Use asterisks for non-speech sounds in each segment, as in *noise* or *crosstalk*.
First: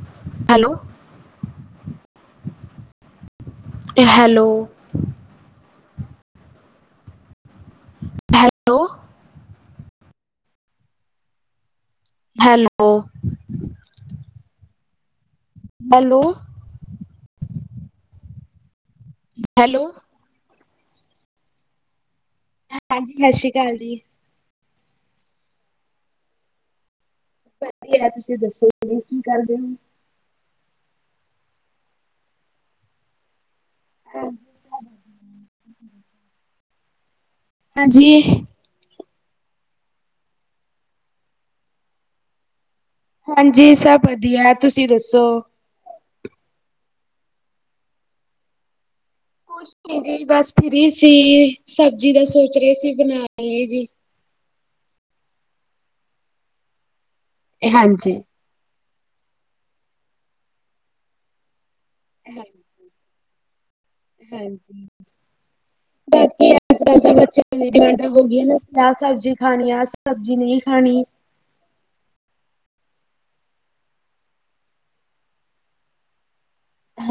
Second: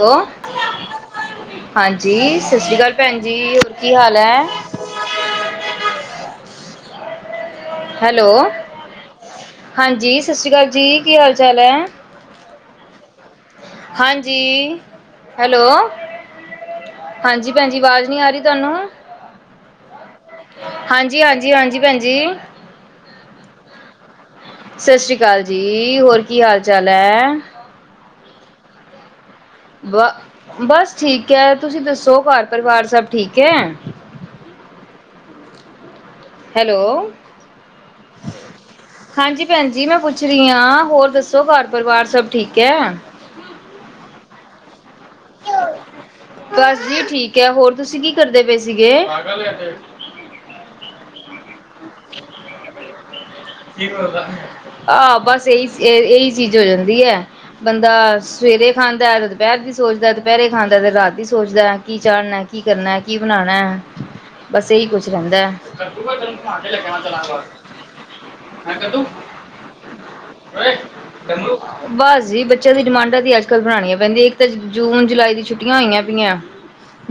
Hello ਹਾਂਜੀ ਸਤਿ ਸ਼੍ਰੀ ਕਾਲ ਭੈਣ ਜੀ ਹੋਰ ਕੀ ਹਾਲ ਹੈਲੋ, ਐ? ਹੈਲੋ ਹਾਂਜੀ ਸਤਿ ਸ਼੍ਰੀ ਕਾਲ ਜੀ ਕੀ ਹਾਲ ਚਾਲ ਐ? ਹੈਲੋ। ਹਾਂਜੀ ਹੈਲੋ ਹੈਲੋ, ਹਾਂਜੀ ਭੈਣਜੀ ਵਾਜ਼ ਨੀ ਆ ਰਈ ਤੁਹਾਨੂੰ। ਹੈਲੋ ਹਾਂਜੀ ਹਾਂਜੀ ਹਾਂਜੀ ਭੈਜੀ ਹਾਂਜੀ ਸਤਿ ਸ਼੍ਰੀ ਅਕਾਲ ਜੀ ਸਤਿ ਸ਼੍ਰੀ ਅਕਾਲ ਜੀ ਹੋਰ ਕੀ ਹਾਲ ਚਾਲ ਹੈ? ਵਧੀਆ ਤੁਸੀਂ ਦੱਸੋ ਤੁਹੀ ਕੀ ਕਰਦੇ ਹੋ? ਬ ਬਸ ਠੀਕ ਹੈ ਤੁਸੀਂ ਦੱਸੋ ਘਰ ਪਰਿਵਾਰ ਸਭ ਠੀਕ ਹੈ? ਹੈਲੋ ਹਾਂਜੀ ਹਾਂਜੀ ਭੈਣ ਜੀ ਮੈਂ ਪੁੱਛ ਰਹੀ ਹਾਂ ਹੋਰ ਦੱਸੋ ਘਰ ਪਰਿਵਾਰ ਸਭ ਠੀਕ ਹੈ? ਹਾਂਜੀ ਸਭ ਵਧੀਆ ਹੈ, ਤੁਸੀਂ ਦੱਸੋ? ਬਸ ਜੀ ਠੀਕ ਹੈ ਹੋਰ ਤੁਸੀਂ ਕੀ ਕਰਦੇ ਪਏ ਸੀਗੇ ਕੁਛ ਨ ਗਈ ਬਸ ਫਰੀ ਸੀ ਸਬਜ਼ੀ ਦਾ ਸੋਚ ਰਹੇ ਸੀ ਬਣਾ ਆਹ ਬਸ ਇਹੀ ਇਹੀ ਚੀਜ਼ ਹੋ ਜਾਂਦੀ ਹੈ ਬੰਦਾ ਹਾਂਜੀ। ਬੰਦਾ ਸਵੇਰੇ ਖਾਂਦਾ ਤੇ ਦੁਪੈਰ ਦੀ ਸੋਚਦਾ ਦੁਪੈਰੇ ਖਾਂਦਾ ਤੇ ਰਾਤ ਦੀ ਸੋਚਦਾ ਹੈ ਕੀ ਚਾੜਨਾ ਕੀ ਕਰਨਾ ਕੀ ਬਣਾਣਾ ਹੈ ਬਸ ਹਾਂਜੀ, ਇਹੀ ਕੁਛ ਰਹਿੰਦਾ ਹੈ ਆ ਸਬਜ਼ੀ ਖਾਣੀ ਅ ਸਬਜ਼ੀ ਨਹੀਂ ਖਾਣੀ ਕੂੰ *unintelligible* ਬਸ ਜੀ ਬੱਚਿਆਂ ਦੀ ਡਿਮਾਂਡਾਂ ਤੇ ਅੱਜ ਕੱਲ ਬਣਾਣੀਆਂ ਪੈਂਦੀਆਂ ਇੱਕ ਤਾਂ ਜੂਨ ਜੁਲਾਈ ਦੀ ਛੁੱਟੀਆਂ ਹੋਈਆਂ ਪਈਆਂ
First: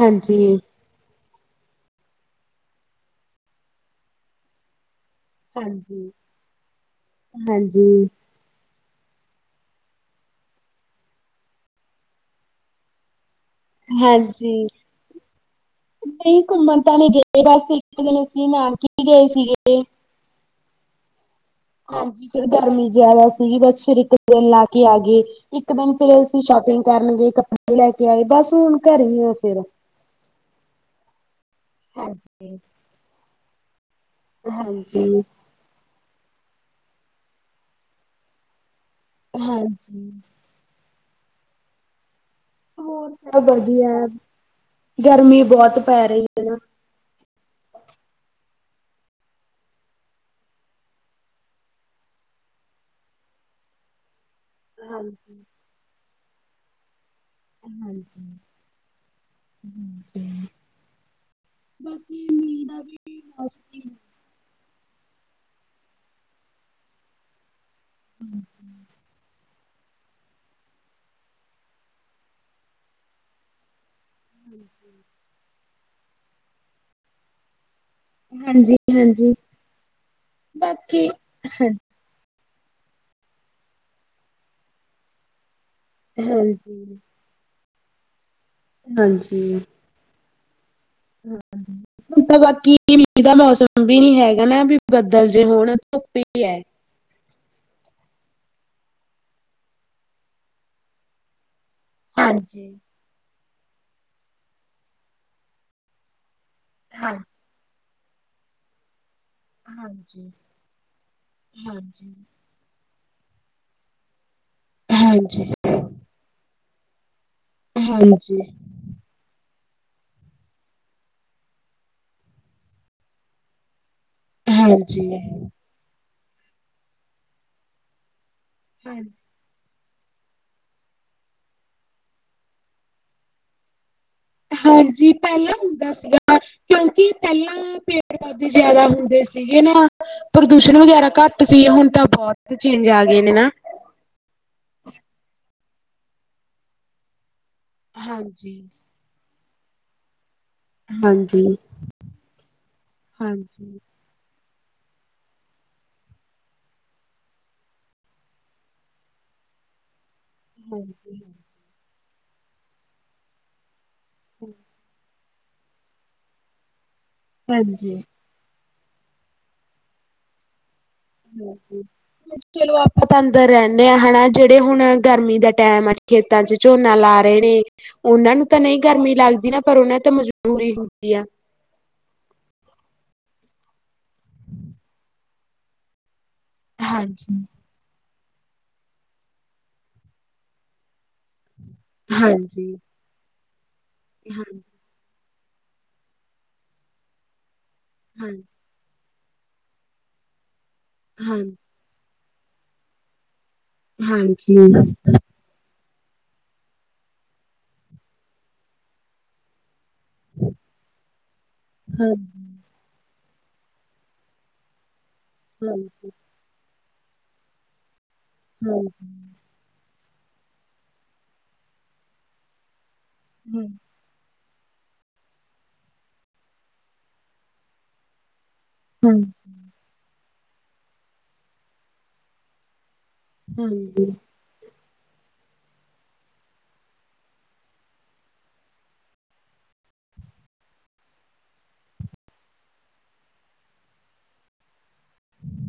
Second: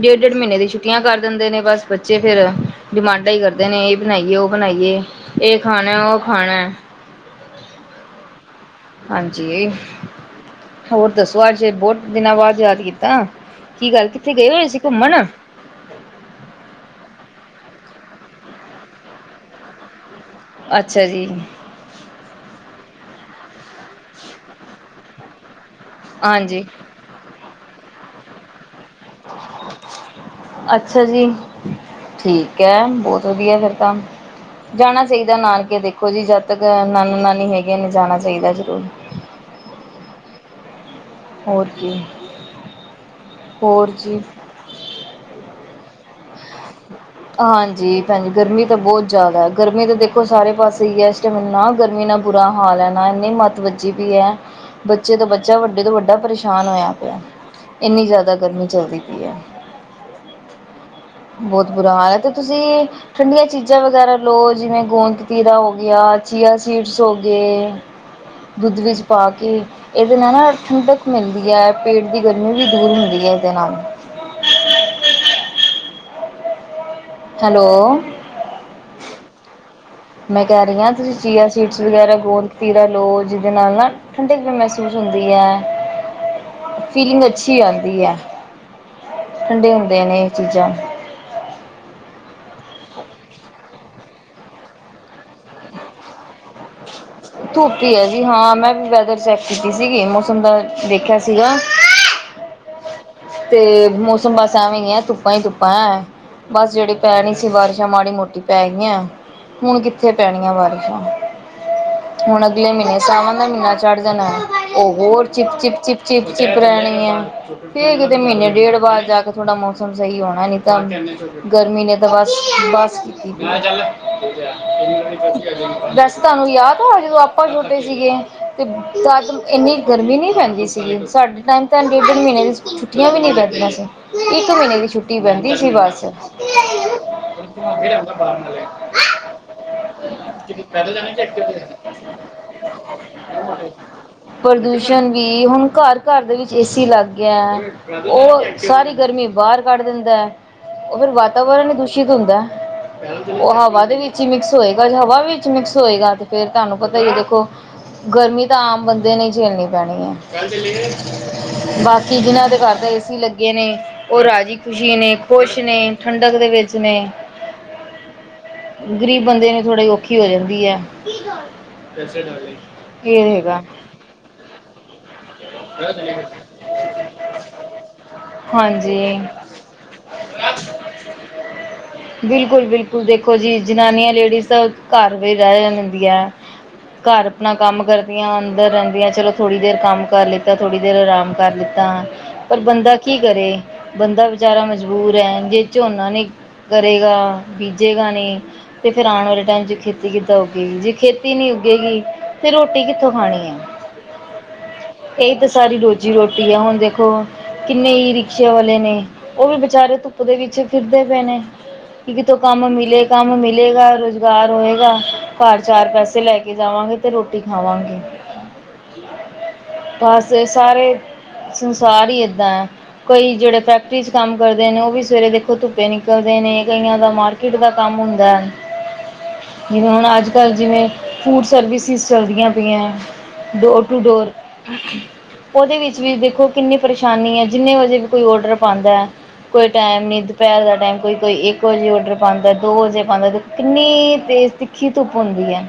ਡੇਢ ਡੇਢ ਮਹੀਨੇ ਦੀ ਛੂਟੀ ਛੁੱਟੀਆਂ ਕਰ ਦਿੰਦੇ ਨੇ ਬਸ ਬੱਚੇ ਫਿਰ, ਡਿਮਾਂਡਾ ਹੀ ਕਰਦੇ ਨੇ ਇਹ ਬਣਾਈਏ ਉਹ ਬਣਾਈਏ। ਇਹ ਖਾਣਾ ਹਾਂਜੀ ਉਹ ਖਾਣਾ ਹਾਂਜੀ ਹਾਂਜੀ ਹੋਰ ਦੱਸੋ ਅੱਜ ਬੋਤ ਦਿਨਾਂ ਬਾਅਦ ਯਾਦ ਕੀਤਾ ਕੀ ਗੱਲ ਕਿੱਥੇ ਗਏ ਹਾਂਜੀ ਹੋਏ ਸੀ ਘੁੰਮਣ ਨਹੀਂ ਘੁੰਮਣ ਤਾਂ ਨੀ ਗਏ ਬਸ ਇੱਕ ਦਿਨ ਅਸੀ ਨਾਨਕੇ ਗਏ ਸੀਗੇ ਅੱਛਾ ਜੀ ਹਾਂਜੀ ਫਿਰ ਗਰਮੀ ਜਿਆਦਾ ਸੀਗੀ ਬਸ ਫਿਰ ਇੱਕ ਦਿਨ ਲਾ ਕੇ ਆ ਗਏ ਇੱਕ ਦਿਨ ਫੇਰ ਅਸੀਂ ਹਾਂਜੀ ਸ਼ੌਪਿੰਗ ਕਰਨ ਗਏ ਕੱਪੜੇ ਲੈਕੇ ਆਏ, ਬਸ ਹੁਣ ਘਰੇ ਹੀ ਆਂ ਫਿਰ। ਅੱਛਾ ਜੀ ਹਾਂਜੀ ਠੀਕ ਹੈ ਬੋਤ ਵਧੀਆ ਫਿਰ ਤਾਂ ਜਾਣਾ ਹਾਂਜੀ ਚਾਹੀਦਾ ਨਾਨਕੇ ਦੇਖੋ ਜੀ ਜਦ ਤੱਕ ਨਾਨਾ ਨਾਨੀ ਹੈਗੇ ਨੇ ਜਾਣਾ ਚਾਹੀਦਾ ਹਾਂਜੀ ਹੋਰ ਕੀ ਹੋਰ ਸਭ ਵਧੀਆ ਹੋਰ ਜੀ ਗਰਮੀ ਬੋਤ ਪੈ ਰਹੀ ਏਨਾ ਹਾਂਜੀ ਭੈਣਜੀ ਗਰਮੀ ਤਾਂ ਬੋਤ ਜ਼ਿਆਦਾ ਗਰਮੀ ਤਾਂ ਦੇਖੋ ਸਾਰੇ ਪਾਸੇ ਹੀ ਹੈ ਇਸ ਟੈਮ ਨਾ ਗਰਮੀ ਨਾਲ ਬੁਰਾ ਹਾਲ ਹੈ ਨਾ ਇੰਨੀ ਮੱਤ ਵੱਜੀ ਵੀ ਹੈ ਬੱਚੇ ਤੋਂ ਹਾਂਜੀ ਬੱਚਾ ਵੱਡੇ ਤੋਂ ਵੱਡਾ ਪਰੇਸ਼ਾਨ ਹੋਇਆ ਪਿਆ ਇੰਨੀ ਜ਼ਿਆਦਾ ਗਰਮੀ ਚੱਲਦੀ ਪਈ ਹੈ ਹ ਜ *unintelligible* ਬੋਤ ਬੁਰਾ ਹਾਲ ਹੈ ਤੇ ਦਾ ਤੁਸੀਂ ਵੀ ਠੰਡੀਆਂ ਚੀਜ਼ਾਂ ਮੌਸਮ ਵਗੈਰਾ ਲੋ ਜਿਵੇਂ ਗੂੰਦ-ਕਤੀਰਾ ਹੋ ਗਿਆ, ਚੀਆ ਸੀਡਸ ਹੋ ਗਏ ਹਮ *unintelligible* ਦੁੱਧ ਵਿੱਚ ਪਾ ਕੇ ਇਹਦੇ ਨਾਲ ਨਾ ਠੰਡਕ ਮਿਲਦੀ ਹੈ ਪੇਟ ਦੀ ਗਰਮੀ ਵੀ ਦੂਰ ਹੁੰਦੀ ਹੈ ਇਹਦੇ ਨਾਲ ਹਮ ਹਮ *unintelligible* ਹੈਲੋ ਹਾਂਜੀ ਹਾਂਜੀ ਮੈਂ ਕਹਿ ਰਹੀ ਹਾਂ ਬਾਕੀ ਤੁਸੀਂ ਚੀਆ ਹਾਂ ਸੀਡਸ ਵਗੈਰਾ ਗੋਲ ਕੇ ਖੀਰਾ ਲਓ ਜਿਹਦੇ ਨਾਲ ਨਾ, ਠੰਡਕ ਵੀ ਮਹਿਸੂਸ ਹੁੰਦੀ ਹੈ ਹਾਂਜੀ ਫੀਲਿੰਗ ਅੱਛੀ ਆੰਦੀ ਹੈ। ਠੰਡੇ ਹੁੰਦੇ ਨੇ ਇਹ ਚੀਜ਼ਾਂ ਹਮ ਹੁਣ ਤਾਂ ਬਾਕੀ ਦਾ, ਮੌਸਮ ਵੀ ਨੀ ਹੈਗਾ ਨਾ ਵੀ ਬੱਦਲ ਜੇ ਹੋਣ, ਧੁੱਪ ਹੀ ਹੈ। ਧੂਪੀ ਹੈ ਜੀ, ਹਾਂ ਮੈਂ ਵੀ ਵੈਦਰ ਚੈੱਕ ਕੀਤੀ ਸੀਗੀ, ਮੌਸਮ ਦਾ ਦੇਖਿਆ ਸੀਗਾ। ਹਾਂਜੀ ਤੇ ਮੌਸਮ ਬਸ ਐਵੇਂ ਹੀ ਹੈ, ਤੁੁੱਪਾ ਹੀ ਤੁੁੱਪਾ ਹੈ, ਬਸ ਜਿਹੜੀ ਹਾਂ ਪੈਣੀ ਸੀ ਬਾਰਿਸ਼ ਹੁਣ ਮਾੜੀ ਮੋਟੀ ਪੈ ਗਈਆਂ, ਹੁਣ ਕਿੱਥੇ ਹਾਂਜੀ ਹਾਂਜੀ ਪੈਣੀਆਂ ਬਾਰਿਸ਼ਾਂ। ਹਾਂਜੀ ਹੁਣ ਅਗਲੇ ਮਹੀਨੇ, ਸਾਵਣ ਦਾ ਮਹੀਨਾ ਚੜ ਜਾਣਾ ਹੈ। ਉਹ ਹੋਰ ਹਾਂਜੀ ਚਿਪ-ਚਿਪ-ਚਿਪ ਚਿਪ, ਚਿਪ ਰਹਿਣੀ ਆ। ਹਾਂ ਮੀਨੇ ਡੇਢ ਬਾਦ ਜਾ ਕੇ ਥੋੜਾ ਮੌਸਮ ਸਹੀ ਹੋਣਾ, ਨੀ ਤਾਂ ਗਰਮੀ ਨੇ ਤਾਂ ਬਸ, ਬਸ ਕੀਤੀ ਹਾਂਜੀ ਵੈਸੇ ਤੁਹਾਨੂੰ ਯਾਦ ਆ, ਜਦੋਂ ਆਪਾਂ ਛੋਟੇ ਸੀਗੇ ਤੇ ਤਦ, ਇੰਨੀ ਗਰਮੀ ਨਹੀਂ ਪੈਂਦੀ ਸੀਗੀ। ਸਾਡੇ ਟਾਇਮ ਤਾਂ ਮਹੀਨੇ ਦੀ ਛੁੱਟੀਆਂ ਵੀ ਨੀ ਪੈਂਦੀਆਂ ਸੀ। ਇੱਕ ਮਹੀਨੇ ਦੀ ਹਾਂਜੀ ਛੁੱਟੀ ਪਹਿਲਾਂ ਪੈਂਦੀ ਸੀ ਹੁੰਦਾ ਬਸ ਸੀਗਾ, ਕਿਉਂਕਿ ਪਹਿਲਾਂ, ਪੇੜ ਬਾਹਰ ਪੌਦੇ ਨਾਲੇ ਜ਼ਿਆਦਾ ਹੁੰਦੇ ਸੀ। ਠੀਕ ਏ ਨਾ, ਪ੍ਰਦੂਸ਼ਣ ਪੈਦਲ ਵਗੈਰਾ ਜਾਣਾ ਕਿ ਘੱਟ ਐਕਟਿਵ ਤੇ ਸੀ। ਹੁਣ ਤਾਂ ਬਹੁਤ ਚੇਂਜ, ਆ ਗਏ ਨੇ ਨਾ। ਜਾਣਾ ਪ੍ਰਦੂਸ਼ਣ ਵੀ, ਹੁਣ ਘਰ-ਘਰ ਦੇ ਵਿੱਚ ਏ ਸੀ ਲੱਗ ਗਿਆ। ਉਹ, ਹਾਂਜੀ ਸਾਰੀ ਗਰਮੀ ਬਾਹਰ ਕੱਢ ਦਿੰਦਾ। ਉਹ ਫੇਰ ਹਾਂਜੀ ਵਾਤਾਵਰਨ ਹੀ ਦੂਸ਼ਿਤ ਹੁੰਦਾ, ਉਹ ਹਾਂਜੀ ਹਵਾ ਦੇ ਵਿੱਚ ਵਿੱਚ ਹੀ ਮਿਕਸ ਹੋਏਗਾ, ਜੇ ਹਵਾ ਵਿੱਚ ਮਿਕਸ ਹੋਏਗਾ ਤੇ ਫੇਰ, ਤੁਹਾਨੂੰ ਪਤਾ ਹੀ ਦੇਖੋ ਗਰਮੀ ਤਾਂ, ਆਮ ਬੰਦੇ ਨੇ ਝੇਲਣੀ ਪੈਣੀ ਆ। ਹਾਂਜੀ ਬਾਕੀ ਜਿਨ੍ਹਾਂ ਦੇ ਘਰ ਤਾਂ, ਏ ਸੀ ਲੱਗੇ ਨੇ ਉਹ ਰਾਜੀ ਖ਼ੁਸ਼ੀ ਨੇ, ਖੁਸ਼ ਨੇ, ਠੰਡਕ ਦੇ ਵਿੱਚ ਨੇ। ਹਾਂਜੀ। ਗ਼ਰੀਬ ਬੰਦੇ ਨੂੰ ਥੋੜ੍ਹੀ, ਔਖੀ ਹੋ ਜਾਂਦੀ ਐ। ਹਾਂਜੀ। ਚਲੋ, ਆਪਾਂ ਤਾਂ ਅੰਦਰ ਹੈਗਾ ਰਹਿਣੇ ਆ ਹਨਾ। ਜਿਹੜੇ ਹੁਣ ਗਰਮੀ ਦਾ ਟੈਮ ਆ, ਖੇਤਾਂ 'ਚ ਝੋਨਾ ਲਾ ਰਹੇ ਨੇ, ਉਹਨਾਂ ਨੂੰ ਤਾਂ ਨਹੀਂ ਗਰਮੀ ਹਾਂਜੀ ਲੱਗਦੀ ਨਾ, ਪਰ ਉਹਨਾਂ ਤਾਂ ਮਜਬੂਰੀ ਹੁੰਦੀ ਆ। ਬਿਲਕੁਲ ਬਿਲਕੁਲ, ਦੇਖੋ ਜੀ ਜਨਾਨੀਆਂ ਲੇਡੀਜ਼ ਤਾਂ, ਘਰ ਵੀ ਰਹਿ ਜਾਂਦੀਆਂ। ਘਰ ਹਾਂਜੀ। ਆਪਣਾ ਕੰਮ ਕਰਦੀਆਂ, ਅੰਦਰ ਰਹਿੰਦੀਆਂ, ਚਲੋ ਥੋੜ੍ਹੀ ਦੇਰ ਕੰਮ ਕਰ ਲਿੱਤਾ, ਥੋੜ੍ਹੀ ਦੇਰ ਆਰਾਮ ਕਰ ਲਿੱਤਾ। ਪਰ ਹਾਂਜੀ ਬੰਦਾ ਕੀ ਕਰੇ, ਬੰਦਾ ਹਾਂਜੀ ਵਿਚਾਰਾ ਹਾਂਜੀ ਮਜ਼ਬੂਰ ਐ। ਜੇ ਝੋਨਾ ਨਹੀਂ ਕਰੇਗਾ ਬੀਜੇਗਾ ਨੀ, ਹਾਂਜੀ। ਤੇ ਫੇਰ ਆਣ ਵਾਲੇ ਟਾਈਮ 'ਚ ਖੇਤੀ ਕਿੱਦਾਂ ਉੱਗੇਗੀ, ਜੇ ਹਾਂਜੀ ਖੇਤੀ ਨੀ ਹਾਂਜੀ ਉੱਗੇਗੀ ਤੇ ਰੋਟੀ ਕਿੱਥੋਂ ਖਾਣੀ ਐ। ਹਾਂਜੀ। ਇਹ ਤਾਂ ਸਾਰੀ ਰੋਜ਼ੀ ਰੋਟੀ ਆ, ਹੁਣ ਦੇਖੋ ਕਿੰਨੇ ਈ ਰਿਕਸ਼ੇ ਵਾਲੇ ਨੇ, ਉਹ ਵੀ ਵਿਚਾਰੇ ਤੁੱਪ ਵਿੱਚ ਫਿਰਦੇ ਪਏ ਨੇ, ਹਾਂਜੀ। ਕਿ ਕਿਤੋਂ ਹਾਂਜੀ ਕੰਮ ਮਿਲੇ, ਕੰਮ ਮਿਲੇਗਾ ਰੁਜ਼ਗਾਰ ਹੋਏਗਾ, ਘਰ ਚਾਰ ਹਾਂਜੀ। ਪੈਸੇ ਲੈ ਕੇ ਕੇ ਜਾਵਾਂਗੇ, ਤੇ ਰੋਟੀ ਖਾਵਾਂਗੇ। ਬਸ ਸਾਰੇ ਸੰਸਾਰ ਹੀ ਏਦਾਂ ਐ, ਕੋਈ ਜਿਹੜੇ ਫੈਕ ਫੈਕਟਰੀ 'ਚ ਕੰਮ ਕਰਦੇ ਨੇ, ਉਹ ਵੀ ਸਵੇਰੇ ਦੇਖੋ ਧੁੱਪੇ ਨਿਕਲਦੇ ਨੇ, ਕਈਆਂ ਦਾ ਮਾਰਕੀਟ ਦਾ ਕੰਮ ਹੁੰਦਾ। ਹੂ। ਜਿਵੇਂ ਹੁਣ ਅੱਜ-ਕੱਲ੍ਹ ਜਿਵੇਂ, ਫੂਡ ਸਰਵਿਸਿਸ ਚਲਦੀਆਂ ਪਈਆਂ ਡੋਰ ਟੂ ਡੋਰ, ਉਹਦੇ ਵਿੱਚ ਵੀ ਦੇਖੋ ਕਿੰਨੇ ਪਰੇ ਪਰੇਸ਼ਾਨੀ ਏ, ਜਿੰਨੇ ਵਜੇ ਵੀ ਕੋਈ ਔਡਰ ਪਾਂਦੈ ਕੋਈ ਟਾਈਮ ਨਹੀਂ ਦੁਪਹਿਰ ਦਾ ਟਾਈਮ, ਕੋਈ-ਕੋਈ ਇੱਕ ਵਜੇ ਔਰਡਰ ਪਾਂਦਾ, ਦੋ ਵਜੇ ਪਾਂਦਾ ਕਿੰਨੀ ਤੇਜ਼ ਤਿੱਖੀ ਧੁੱਪ ਹੁੰਦੀ ਐ,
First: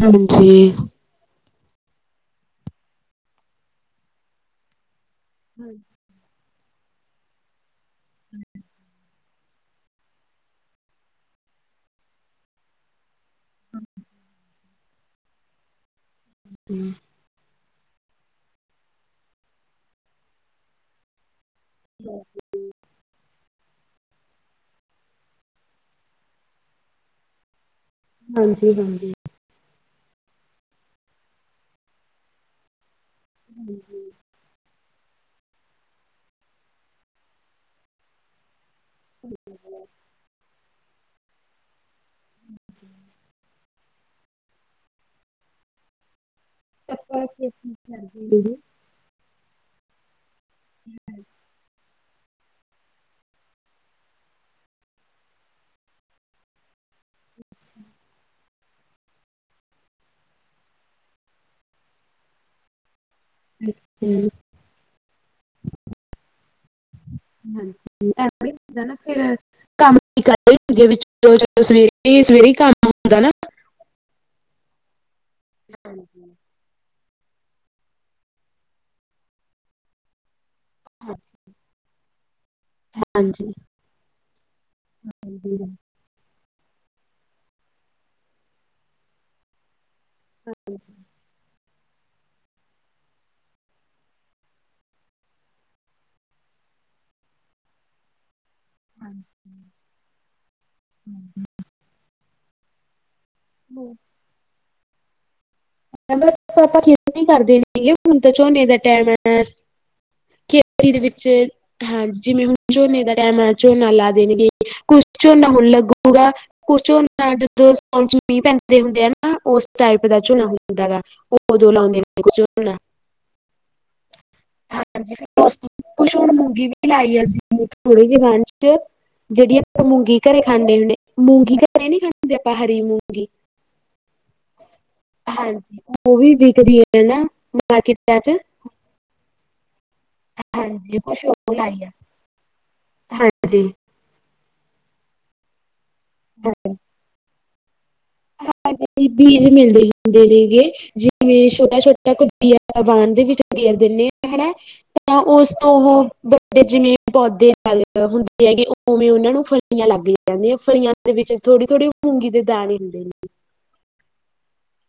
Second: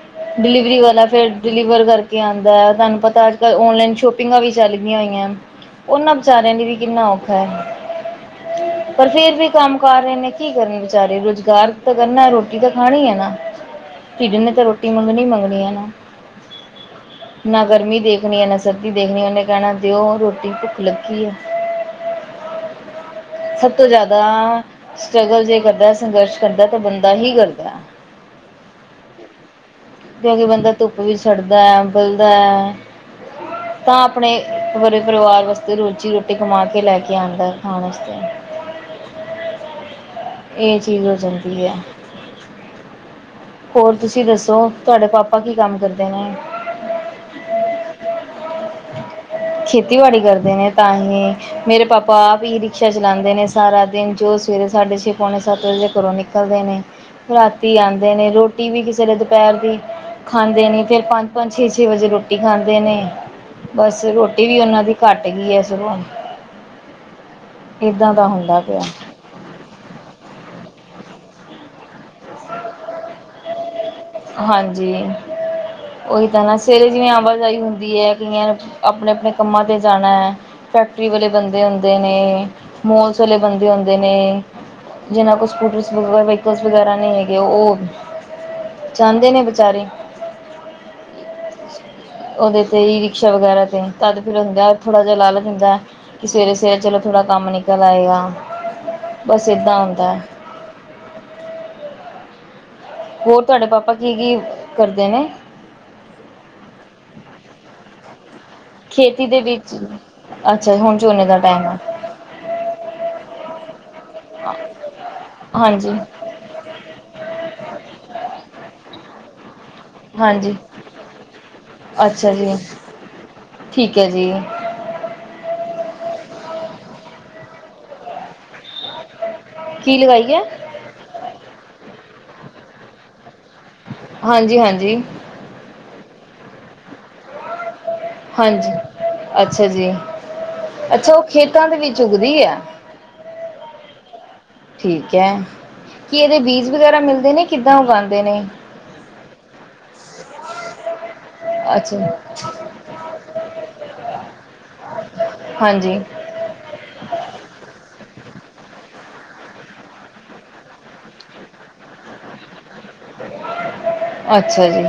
ਹਾਂਜੀ ਡਿਲੀਵਰੀ ਵਾਲਾ ਫਿਰ ਡਿਲੀਵਰ ਕਰਕੇ ਆਂਦਾ ਐ, ਤੁਹਾਨੂੰ ਪਤਾ ਅੱਜ-ਕੱਲ ਓਨਲਾਈਨ ਸ਼ੋਪਿੰਗਾਂ ਵੀ ਚੱਲ ਗਈਆਂ ਹੋਈਆਂ। ਉਹਨਾਂ ਵਿਚਾਰਿਆਂ ਲਈ ਵੀ ਕਿੰਨਾ ਔਖਾ ਐ। ਪਰ ਫੇਰ ਵੀ ਕੰਮ ਕਰ ਰਹੇ ਨੇ, ਕੀ ਕਰਨ ਵਿਚਾਰੇ, ਰੁਜ਼ਗਾਰ ਤਾਂ ਕਰਨਾ ਐ ਰੋਟੀ ਤਾਂ ਖਾਣੀ ਐ ਨਾ। ਢਿੱਡ ਨੇ ਤਾ ਰੋਟੀ ਮੰਗਣੀ-ਮੰਗਣੀ ਐ ਨਾ। ਹੂੰ। ਨਾ ਗਰਮੀ ਦੇਖਣੀ ਐ, ਨਾ ਸਰਦੀ ਦੇਖਣੀ, ਉਹਨੇ ਕਹਿਣਾ ਦਿਓ ਰੋਟੀ ਭੁੱਖ ਲੱਗੀ ਐ। ਸਭ ਤੋਂ ਜ਼ਿਆਦਾ, ਸਟਰਗਲ ਜੇ ਕਰਦਾ ਸੰਘਰਸ਼ ਕਰਦਾ ਤਾ ਬੰਦਾ ਹੀ ਕਰਦਾ। ਹਾਂਜੀ-ਹਾਂਜੀ। ਕਿਉਂਕਿ ਬੰਦਾ ਧੁੱਪ ਵਿਚ ਸੜਦਾ ਐ, ਬਲਦਾ ਐ। ਹੂ ਤਾ ਆਪਣੇ, ਵਰੇ ਪਰਿਵਾਰ ਵਾਸਤੇ ਰੋਜ਼ ਰੋਟੀ ਕਮਾਕੇ ਲੈਕੇ ਆਂਦਾ ਏ, ਖਾਣ ਵਾਸਤੇ। *unintelligible* ਏ ਚੀਜ਼ ਹੋ ਜਾਂਦੀ ਐ। *inaudible* ਹੋਰ ਤੁਸੀਂ ਦੱਸੋ, ਤੁਹਾਡੇ ਪਾਪਾ ਕੀ ਕੰਮ ਕਰਦੇ ਨੇ? *unintelligible* ਖੇਤੀ-ਬਾੜੀ ਕਰਦੇ ਨੇ ਤਾਂ ਹੀ, ਮੇਰੇ ਪਾਪਾ ਪਾ ਵੀ ਰਿਕਸ਼ਾ ਚਲਾਂਦੇ ਨੇ ਸਾਰਾ ਦਿਨ, ਜੋ ਸਵੇਰੇ ਸਾਢੇ-ਛੇ ਪੌਣੇ ਸੱਤ ਵਜੇ ਘਰੋਂ ਨਿਕਲਦੇ ਨੇ। ਰਾਤੀ ਆਂਦੇ ਨੇ, ਰੋਟੀ ਵੀ ਕਿਸੇ ਦੇ ਦੁਪਹਿਰ ਦੀ ਖਾਂਦੇ ਨੇ, ਫੇਰ ਪੰਜ-ਪੰਜ, ਛੇ-ਛੇ ਵਜੇ ਰੋਟੀ ਖਾਂਦੇ ਨੇ। ਬਸ, ਅੱਛਾ। ਰ੍ਹੋਟੀ ਵੀ ਉਹਨਾਂ ਦੀ ਘੱਟ ਗਈ ਏ ਸਗੋਂ। ਹਾਂਜੀ ਏਦਾਂ ਦਾ ਐਵੇਂ ਹੁੰਦਾ ਪਿਆ। ਨਾ *unintelligible* ਹਾਂਜੀ। ਹਾਂਜੀ ਉਹੀ ਤਾ‌ ਨਾ, ਸਵੇਰੇ ਜਿਂਵੇ ਆਵਾਜਾਈ ਹੁੰਦੀ ਏ, ਕਈਆਂ ਨੇ ਅਪਣੇ-ਅਪਣੇ ਕੰਮਾਂ ਤੇ ਜਾਣਾ। ਫੈਕਟਰੀ ਵਾਲੇ ਬੰਦੇ ਹੁੰਦੇ ਨੇ, ਮੌਲਸ ਵਾਲੇ ਹਾਂਜੀ ਬੰਦੇ ਹੁੰਦੇ ਨੇ। ਹਾਂਜੀ ਉਹ ਸਕੂਟਰਸ ਵਗੈ, ਵਹੀਕਲਸ ਵਗੈਰਾ ਨਹੀਂ ਹੈਗੇ, ਉਹ ਜਾਂਦੇ ਨੇ ਵਚਾਰੇ। ਹਰ *inaudible* ਉਹਦੇ ਤੇ ਈ ਰਿਕਸ਼ਾ ਵਗੈਰਾ ਤੇ, ਤਦ ਫਿਰ ਹੁੰਦੈ ਥੋੜਾ ਜਿਹਾ ਲਾਲਚ ਹੁੰਦਾ। ਕਿ ਸਵੇਰੇ-ਸਵੇਰੇ ਚਲੋ ਥੋੜ੍ਹਾ ਕੰਮ ਨਿਕਲ ਆਏਗਾ, ਬਸ ਏਦਾਂ ਹੁੰਦਾ। ਹੂੰ, ਹੂੰ ਹੋਰ, ਤੁਹਾਡੇ ਪਾਪਾ ਕੀ-ਕੀ ਕਰਦੇ ਨੇ? ਪਾਪਾ ਠੀਕ ਨੀ ਕਰਦੇ ਹੈਗੇ, ਹੁਣ ਤੇ ਝੋਨੇ ਦਾ ਖੇਤੀ ਦੇ *unintelligible* ਵਿੱਚ ਅੱਛਾ ਖੇਤੀ ਹੁਣ ਦੇ ਝੋਨੇ ਵਿੱਚ ਦਾ ਟਾਈਮ ਆ ਹਾਂ, ਜਿਵੇਂ ਹੁ ਝੋਨੇ ਦਾ ਟੈਮ ਆਇਆ, ਝੋਨਾ ਲਾ ਦੇਣਗੇ ਕੁੱਛ ਝੋਨਾ ਹੁਨ ਹਾਂਜੀ ਲੱਗੂਗਾ। ਕੁੱਛ ਝੋਨਾ ਜਦੋਂ ਸੌਣ'ਚ ਮੀਂਹ ਪੈਂਦੇ ਹੁੰਦੇ ਆ, ਨਾ ਉਸ ਟਾਈਪ ਦਾ ਝੂਨਾ ਹਾਂਜੀ ਹੁੰ ਹੁੰਦਾ ਵਾ ਉਹ ਉਦੋਂ ਲਾਉਂਦੇ ਨੇ ਅੱਛਾ ਕੁੱਛ ਜੀ ਝੋਨਾ। ਠੀਕ ਹੈ ਜੀ ਹਾਂਜੀ ਫਿਰ। ਕੁੱਛ ਹੁਣ ਮੂੰਗੀ ਵੀ ਲਾਈ ਹੈ ਅਸੀ ਥੋੜੀ ਜੀ। ਉਹ ਕੀ ਮੂੰਗੀ ਲਗਾਈ ਘਰੇ ਹੈ ਖਾਂਦੇ ਵੀ ਨੇ ਮੂੰਗੀ ਘਰੇ ਨੀ ਖਾਂਦੇ ਆਪਾਂ ਹਰੀ ਮੂੰਗੀ। ਹਾਂਜੀ ਹਾਂਜੀ। ਹਾਂਜੀ ਉਹ ਵੀ ਵਿਕਦੀਆਂ ਨੇ ਨਾ ਮਾਰਕੀਟਾਂ ਚ। ਅੱਛਾ ਜੀ ਹਾਂਜੀ ਅੱਛਾ ਉਹ ਕੁਛ ਖੇਤਾਂ ਦੇ ਵੀ ਉਗਦੀ ਹੈ। ਜੀ। ਠੀਕ ਹੈ। ਕੀ ਇਹਦੇ ਬੀਜ ਵਗੈਰਾ ਮਿਲਦੇ ਨੇ ਕਿੱਦਾਂ ਉਗਾਂਦੇ ਨੇ। ਹਾਂਜੀ ਬੀਜ ਮਿਲਦੇ ਹੁੰਦੇ ਨੇਗੇ ਜਿਵੇਂ ਅੱਛਾ ਛੋਟਾ-ਛੋਟਾ। ਬਾਨ ਦੇ ਵਿੱਚ ਗੇਰ ਦਿੰਦੇ ਹਨਾ ਤਾਂ ਉਸ ਤੋਂ ਹਾਂਜੀ ਉਹ। ਜਿਵੇਂ ਪੌਦ ਹੁੰਦੇ ਹੈਗੇ ਉਵੇਂ ਉਹਨਾਂ ਨੂੰ ਫਲੀਆਂ ਲੱਗ ਜਾਂਦੀਆਂ ਫਲੀਆਂ। ਉਹਦੇ ਵਿੱਚ ਥੋੜੀ ਥੋੜੀ ਮੂੰਗੀ ਦੇ ਦਾਨੇ ਹੂ। ਅੱਛਾ ਜੀ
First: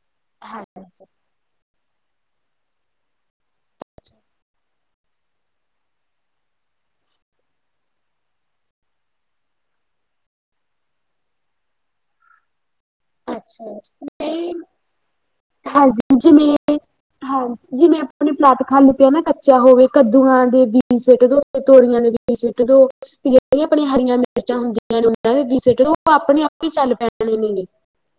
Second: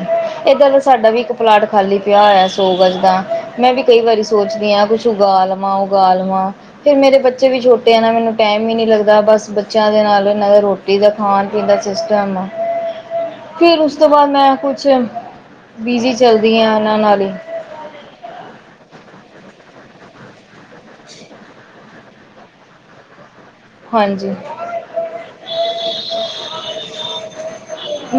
ਏਦਾਂ ਦਾ ਹਾਂਜੀ ਸਾਡਾ ਵੀ ਇੱਕ ਪਲਾਟ। ਖਾਲੀ ਪਿਆ ਹੋਇਆ ਸੋ ਗਾਜ ਦਾ। ਮੈਂ ਵੀ ਕਈ ਵਾਰੀ ਸੋਚਦੀ ਆਂ ਕੁੱਛ ਉਗਾ ਲਵਾਂ ਉਗਾ ਲਵਾਂ। ਫਿਰ ਮੇਰੇ ਬੱਚੇ ਵੀ ਛੋਟੇ ਏ ਨਾ ਮੈਨੂੰ ਟਾਈਮ ਵੀ ਨੀ ਲੱਗਦਾ ਬਸ ਬੱਚਿਆਂ ਦੇ ਨਾਲ ਇਹਨਾਂ ਦੇ ਰੋਟੀ। ਰੋਟੀ ਦਾ ਖਾਣ ਪੀਣ ਦਾ ਸਿਸਟਮ ਏ। ਅੱਛਾ ਨਹੀਂ ਕੁਛ ਬੀਜੀ ਹਾਂਜੀ ਚਲਦੀ ਆ ਜਿਵੇਂ ਉਹਨਾਂ ਨਾਲ ਹੀ ਹਾਂਜੀ ਜਿਵੇਂ ਆ। ਆਪਣੀ ਪਲਾਟ ਖੱਲੀ ਪਿਆ ਨਾ ਕੱਚਾ ਹੋਵੇ ਕੱਦੂਆਂ ਦੇ ਬੀ ਸਿੱਟ ਦੋ ਤੇ ਤੋਰੀਆਂ ਦੇ ਬੀ ਸਿੱਟ ਦੋ। ਤੇ ਜਿਹੜੀਆਂ ਆਪਣੀਆਂ ਹਰੀਆਂ ਹਾਂਜੀ ਮਿਰਚਾਂ ਹੁੰਦੀਆਂ ਨੇ ਉਹਨਾਂ ਆਪਣੇ ਆਪ ਹੀ ਚੱਲ ਪੈਣੇ ਨੇ।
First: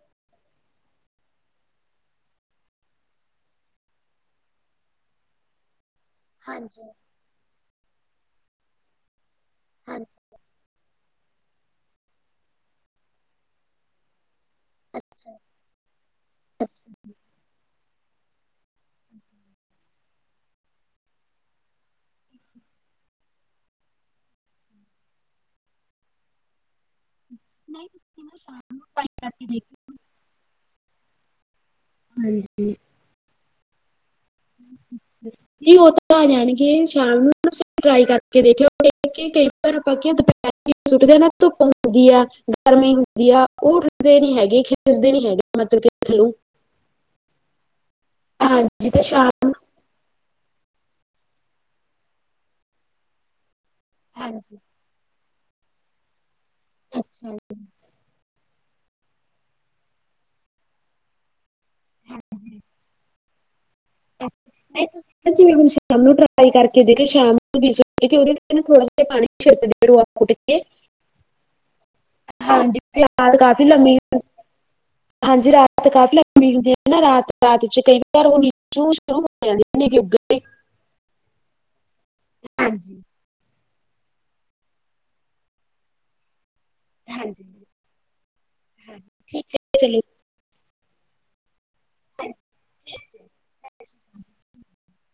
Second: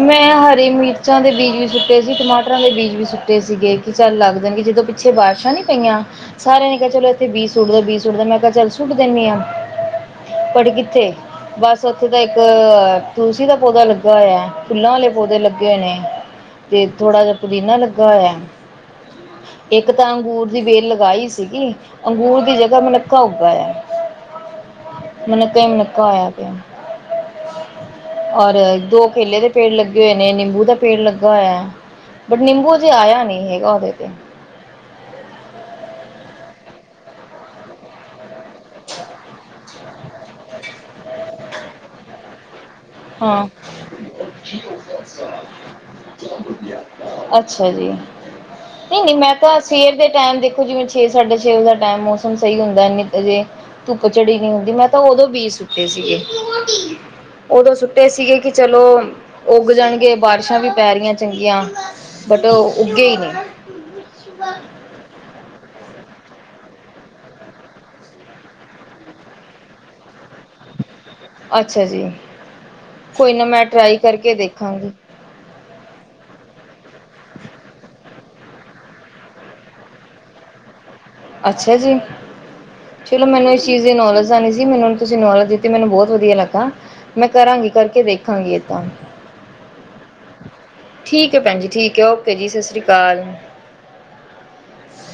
ਮੈਂ ਹਰੀ ਮਿਰਚਾਂ ਦੇ ਬੀਜ ਵੀ ਸੁੱਟੇ ਸੀ ਟਮਾਟਰਾਂ ਦੇ ਬੀਜ ਵੀ ਸੁੱਟੇ ਸੀਗੇ ਕਿ ਚੱਲ ਲੱਗ ਜਾਣਗੇ ਜਦੋਂ ਧਿ। ਪਿੱਛੇ ਬਾਰਿਸ਼ਾਂ ਨਹੀਂ ਪਈਆਂ ਸਾਰਿਆਂ ਨੇ ਹਾਂਜੀ ਕਿਹਾ ਚਲੋ ਇੱਥੇ ਬੀਜ ਸੁੱਟਦੋ ਬੀਜ ਸੁੱਟਦੋ ਮੈਂ ਕਿਹਾ ਚੱਲ ਸੁੱਟ ਦੇਣੀ ਹਾਂ। ਹਾਂਜੀ। ਬਟ ਕਿੱਥੇ ਬਸ ਉੱਥੇ ਤਾਂ ਇੱਕ ਤੁਲਸੀ ਦਾ ਪੌਦਾ ਲੱਗਾ ਹੋਇਆ। ਫੁੱਲਾਂ ਵਾਲੇ ਅੱਛਾ ਪੌਦੇ ਲੱਗੇ ਹੋਏ ਨੇ ਅੱਛਾ ਤੇ ਥੋੜਾ ਜਿਹਾ ਪੁਦੀਨਾ ਲੱਗਾ ਹੋਇਆ। ਇੱਕ ਤਾਂ ਅੰਗੂਰ ਦੀ ਬੇਲ ਲਗਾਈ ਸੀਗੀ, ਅੰਗੂਰ ਦੀ ਜਗਾ ਮਨੱਕਾ ੳਗ ਆਯਾ। ਮਨੱਕਾ ਹੀ ਮਨੱਕਾ ਹੋਇਆ ਪੇਆ, ਨਹੀਂ ਤੁਸੀਂ ਨਾ ਔਰ ਸ਼ਾਮ ਨੂੰ ਦੋ ਟਰਾਈ ਕੇਲੇ ਕਰਕੇ ਦੇ ਪੇੜ ਦੇਖਿਓ ਲਗ ਨੇ ਨਿੰਬੂ ਦਾ ਪੇੜ ਲੱਗਾ ਹੋਇਆ। ਬਟ ਹਾਂਜੀ ਨਿੰਬੂ ਹਜੇ ਆਇਆ ਨਹੀਂ ਹੈਗਾ ਉਹਦੇਤੇ। ਨੀ, ਓ ਤਾਂ ਆ ਜਾਣਗੇ। ਸ਼ੀਆਮ ਨੂੰ ਸੀ ਟਰਾਈ ਕਰਕੇ ਵੇਖਿਓ ਗੇ। ਠੀਕ ਏ? ਆਪ ਦੁਪਹਿਰ ਸੁੱਟਦੇ ਨਾ ਧੁੱਪ ਹੁੰਦੀ ਆ ਗਰਮੀ। ਵਧੀਆ, ਹਾਂ ਉਹ ਉਠਦੇ ਨੀ ਹੈਗੇ, ਖੇਡਦੇ ਨੀ ਹੈਗੇ, ਮਤਲਬ ਕਿ ਲੂ ਅੱਛਾ ਜੀ ਹਾਂਜੀ ਤੇ ਨਹੀਂ ਨਹੀਂ ਸ਼ਾ ਮੈਂ ਤਾਂ ਸਵੇਰ ਦੇ ਟੈਮ ਦੇਖੋ, ਜਿਵੇਂ ਛੇ-ਸਾਡੇ ਛੇ ਦਾ ਟੈਮ ਮੌਸਮ ਸਹੀ ਹੁੰਦਾ। ਨੀੇਤ ਜੇ। ਧੁੱਪ ਚੜੀ ਨੀ ਹਾਂਜੀ ਹੁੰਦੀ, ਮੈ ਤਾਂ ਓਦੋ ਬੀ ਸੁੱਤੇ ਸੀਗੇ। ਅੱਛਾ। ਦੋਂ ਸੁਤੇ ਸੀਗੇ ਕੀ ਚਲੋ, ਉਗ ਜਾਏਗੇਂ ਬਾਰੀਸ਼ਾ ਵੀ ਪੈ ਰੀਐ ਚੰਗੀਆਂ। ਬਟ ਓ ਉਗੇ ਹੀ ਨੇ। ਜਿਵੇ ਹੁਣ ਸ਼ਾਮ ਨੂੰ ਟਰਾਈ ਕਰਕੇ ਦੇਖਿਓ, ਜੇ ਸ਼ਾਮ ਨੂੰ ਉਹਦੇ ਥੋੜਾ ਜਿਹਾ ਪਾਣੀ। ਖੇਡਦੇ ਡ ਡੂਆ ਊਤੇ। ਅੱਛਾ ਜੀ ਹਾਂਜੀ ਕੋਈ ਤੇਆਰ ਨਾ ਕਾਫੀ ਮੈਂ ਟਰਾਈ ਲੰਮੀਏ। ਕਰਕੇ ਦੇਖਾਂਗੀ ਹਾਂਜੀ ਰਾਤ ਕਾ ਲਈ ਮਿਲੁੰਦੀ ਹੈਨਾ ਰਾਤ ਰਾਤ ਚ ਕਈ ਵਾਰ ਹੋਈ। ਸ਼ੁ ਸ਼ੁਰੂ ਹੋਐ ਇ ਨਿਗ ਊਗ ਰਿ। ਅੱਛਾ ਜੀ। ਹਾਂਜੀ। ਚਲੋ ਮੈਨੂੰ ਇਸ ਚੀਜ਼ ਦੀ ਨੋਲਜ਼ ਹੈਨੀ ਸੀ, ਮੈਨੂੰ ਤੁਸੀ ਨੋਲਜ਼ ਦਿੱਤੀ ਮੈਨੂੰ ਬੋਤ ਵਧੀਆ ਲੱਗਾ। ਮੈ ਕਰਾਂਗੀ, ਕਰਕੇ ਵੇਖਾਂਗੀ ਏਦਾਂ। ਠੀਕ ਹੈ, ਚਲੋ। ਠੀਕ ਹੈ, ਭੈਨ ਜੀ। ਠੀਕ ਹੈ, ਓਕੇ ਜੀ। ਸਸਰੀ ਕਾਲ। ੲਸ- *unintelligible*